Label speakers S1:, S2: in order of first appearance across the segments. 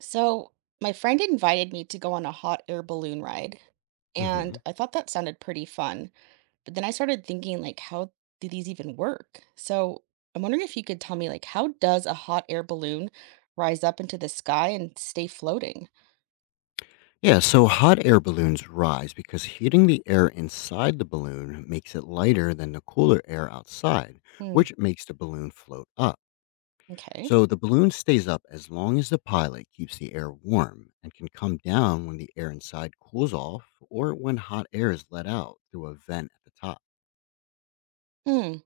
S1: So, my friend invited me to go on a hot air balloon ride,
S2: hmm
S1: and I thought that sounded pretty fun. But then I started thinking, like, how do these even work? So, I'm wondering if you could tell me, like, how does a hot air balloon rise up into the sky and stay floating?
S2: Yeah, so hot air balloons rise because heating the air inside the balloon makes it lighter than the cooler air outside,
S1: Hmm.
S2: which makes the balloon float up.
S1: Okay.
S2: So the balloon stays up as long as the pilot keeps the air warm and can come down when the air inside cools off or when hot air is let out through a vent at the top.
S1: Hmm.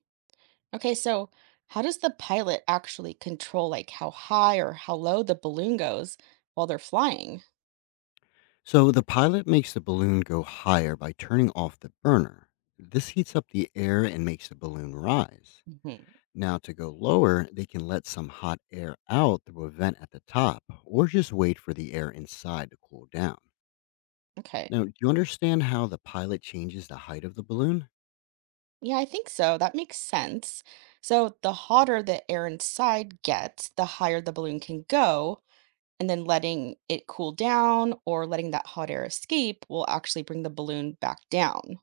S1: Okay. So, how does the pilot actually control, like, how high or how low the balloon goes while they're flying?
S2: So the pilot makes the balloon go higher by turning off the burner. This heats up the air and makes the balloon rise.
S1: Hmm.
S2: Now, to go lower, they can let some hot air out through a vent at the top or just wait for the air inside to cool down.
S1: Okay.
S2: Now, do you understand how the pilot changes the height of the balloon?
S1: Yeah, I think so. That makes sense. So the hotter the air inside gets, the higher the balloon can go. And then letting it cool down or letting that hot air escape will actually bring the balloon back down.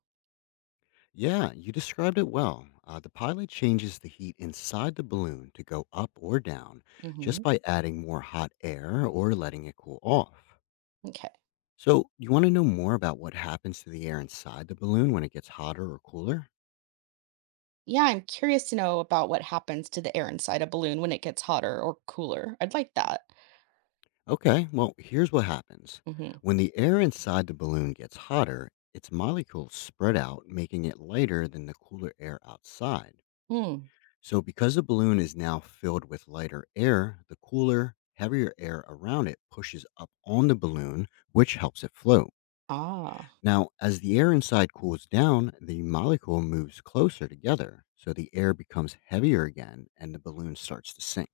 S2: Yeah, you described it well. The pilot changes the heat inside the balloon to go up or down just
S1: Hmm.
S2: by adding more hot air or letting it cool off.
S1: Okay.
S2: So, you want to know more about what happens to the air inside the balloon when it gets hotter or cooler?
S1: Yeah, I'm curious to know about what happens to the air inside a balloon when it gets hotter or cooler. I'd like that.
S2: Okay, well, here's what happens.
S1: Hmm.
S2: When the air inside the balloon gets hotter, its molecules spread out, making it lighter than the cooler air outside.
S1: Hmm.
S2: So, because the balloon is now filled with lighter air, the cooler, heavier air around it pushes up on the balloon, which helps it float.
S1: Ah,
S2: Now, as the air inside cools down, the molecule moves closer together. So, the air becomes heavier again and the balloon starts to sink.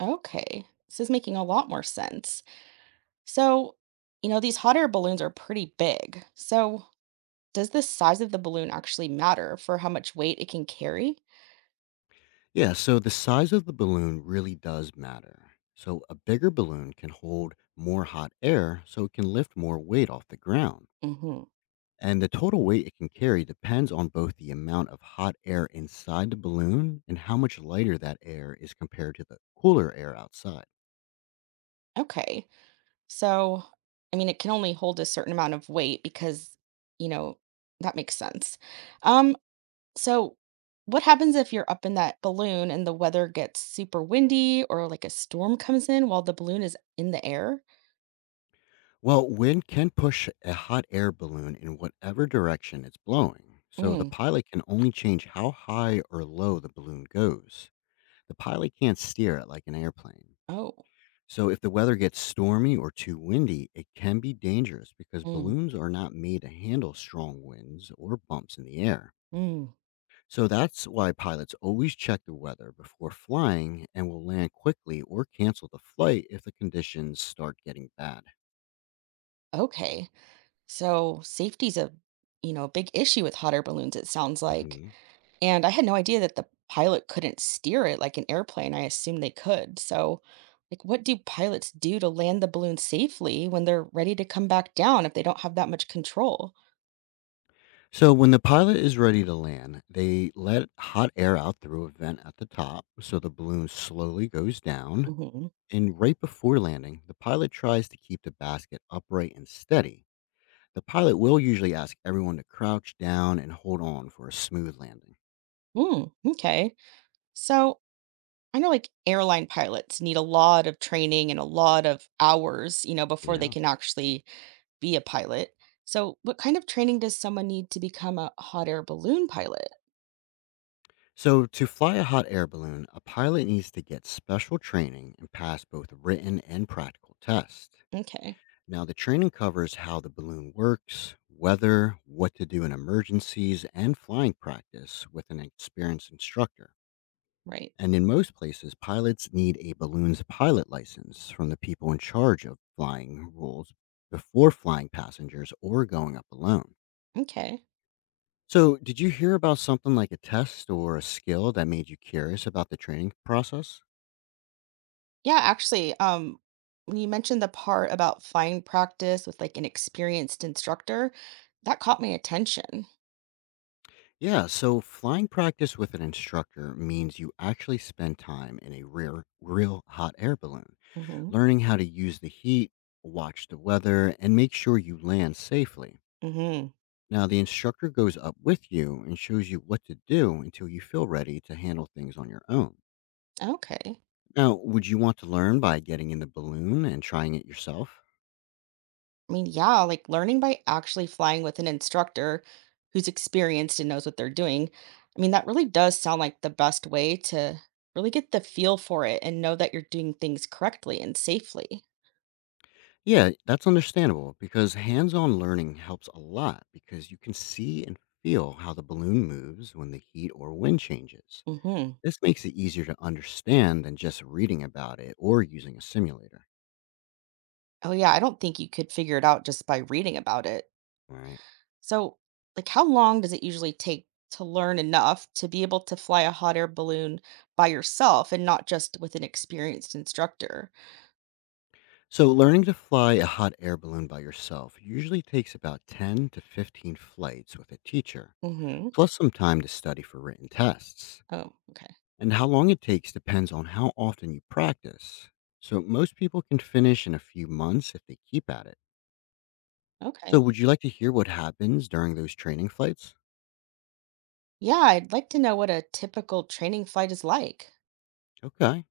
S1: okay. This is making a lot more sense. So, these hot air balloons are pretty big. So, does the size of the balloon actually matter for how much weight it can carry?
S2: Yeah, so the size of the balloon really does matter. So a bigger balloon can hold more hot air, so it can lift more weight off the ground.
S1: Hmm.
S2: And the total weight it can carry depends on both the amount of hot air inside the balloon and how much lighter that air is compared to the cooler air outside.
S1: Okay. So, I mean, it can only hold a certain amount of weight because, you know, that makes sense. Um, so what happens if you're up in that balloon and the weather gets super windy or like a storm comes in while the balloon is in the air?
S2: Well, wind can push a hot air balloon in whatever direction it's blowing, so the
S1: Mm.
S2: pilot can only change how high or low the balloon goes. The pilot can't steer it like an airplane.
S1: Oh.
S2: So if the weather gets stormy or too windy, it can be dangerous because
S1: Mm.
S2: balloons are not made to handle strong winds or bumps in the air.
S1: Mm.
S2: So that's why pilots always check the weather before flying and will land quickly or cancel the flight if the conditions start getting bad.
S1: Okay. So, safety's a, a big issue with hot air balloons, it sounds like.
S2: Mhm.
S1: And I had no idea that the pilot couldn't steer it like an airplane. I assumed they could. So, like, what do pilots do to land the balloon safely when they're ready to come back down if they don't have that much control?
S2: So when the pilot is ready to land, they let hot air out through a vent at the top so the balloon slowly goes down.
S1: Hmm.
S2: And right before landing, the pilot tries to keep the basket upright and steady. The pilot will usually ask everyone to crouch down and hold on for a smooth landing.
S1: Mm, okay. So, I know, like, airline pilots need a lot of training and a lot of hours, you know, before they
S2: Yeah.
S1: can actually be a pilot. So, what kind of training does someone need to become a hot air balloon pilot?
S2: So, to fly a hot air balloon, a pilot needs to get special training and pass both written and practical tests.
S1: Okay,
S2: Now, the training covers how the balloon works, weather, what to do in emergencies, and flying practice with an experienced instructor.
S1: right.
S2: And in most places, pilots need a balloon's pilot license from the people in charge of flying rules before flying passengers or going up alone.
S1: Okay.
S2: So, did you hear about something like a test or a skill that made you curious about the training process?
S1: Yeah, actually, when you mentioned the part about fine practice with like an experienced instructor, that caught my attention.
S2: Yeah, so flying practice with an instructor means you actually spend time in a rare, real hot air balloon,
S1: Hmm.
S2: learning how to use the heat, watch the weather, and make sure you land safely.
S1: Hmm.
S2: Now, the instructor goes up with you and shows you what to do until you feel ready to handle things on your own.
S1: Okay.
S2: Now, would you want to learn by getting in the balloon and trying it yourself?
S1: I mean, yeah, like learning by actually flying with an instructor who's experienced and knows what they're doing. I mean, that really does sound like the best way to really get the feel for it and know that you're doing things correctly and safely.
S2: Yeah, that's understandable because hands on learning helps a lot because you can see and feel how the balloon moves when the heat or wind changes.
S1: Hmm.
S2: This makes it easier to understand than just reading about it or using a simulator.
S1: Oh, yeah, I don't think you could figure it out just by reading about it.
S2: All right.
S1: So, like, how long does it usually take to learn enough to be able to fly a hot air balloon by yourself and not just with an experienced instructor?
S2: So, learning to fly a hot air balloon by yourself usually takes about 10 to 15 flights with a teacher,
S1: Hmm.
S2: plus some time to study for written tests.
S1: Oh, okay.
S2: And how long it takes depends on how often you practice. So, most people can finish in a few months if they keep at it. So,
S1: Okay.
S2: would you like to hear what happens during those training flights?
S1: Yeah, I'd like to know what a typical training flight is like.
S2: Okay.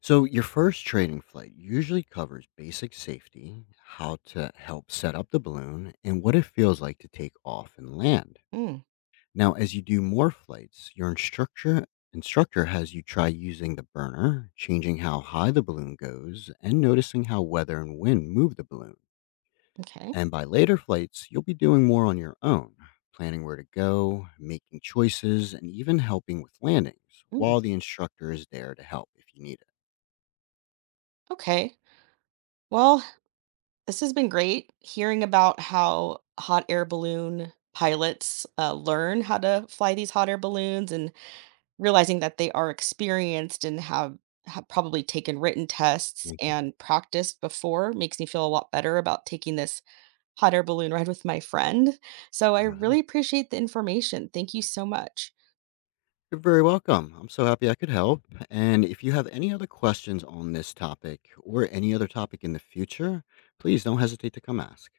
S2: So, your first training flight usually covers basic safety, how to help set up the balloon, and what it feels like to take off and land.
S1: Mm,
S2: Now, as you do more flights, your instructor has you try using the burner, changing how high the balloon goes, and noticing how weather and wind move the balloon.
S1: okay.
S2: And by later flights, you'll be doing more on your own, planning where to go, making choices, and even helping with landings
S1: Mm,
S2: while the instructor is there to help if you need
S1: okay. Well, this has been great hearing about how hot air balloon pilots learn how to fly these hot air balloons, and realizing that they are experienced and have probably taken written tests
S2: it.
S1: and practiced before makes me feel a lot better about taking this hot air balloon ride with my friend. So, I really
S2: Right.
S1: appreciate the information. Thank you so much.
S2: You're very welcome. I'm so happy I could help. And if you have any other questions on this topic or any other topic in the future, please don't hesitate to come ask.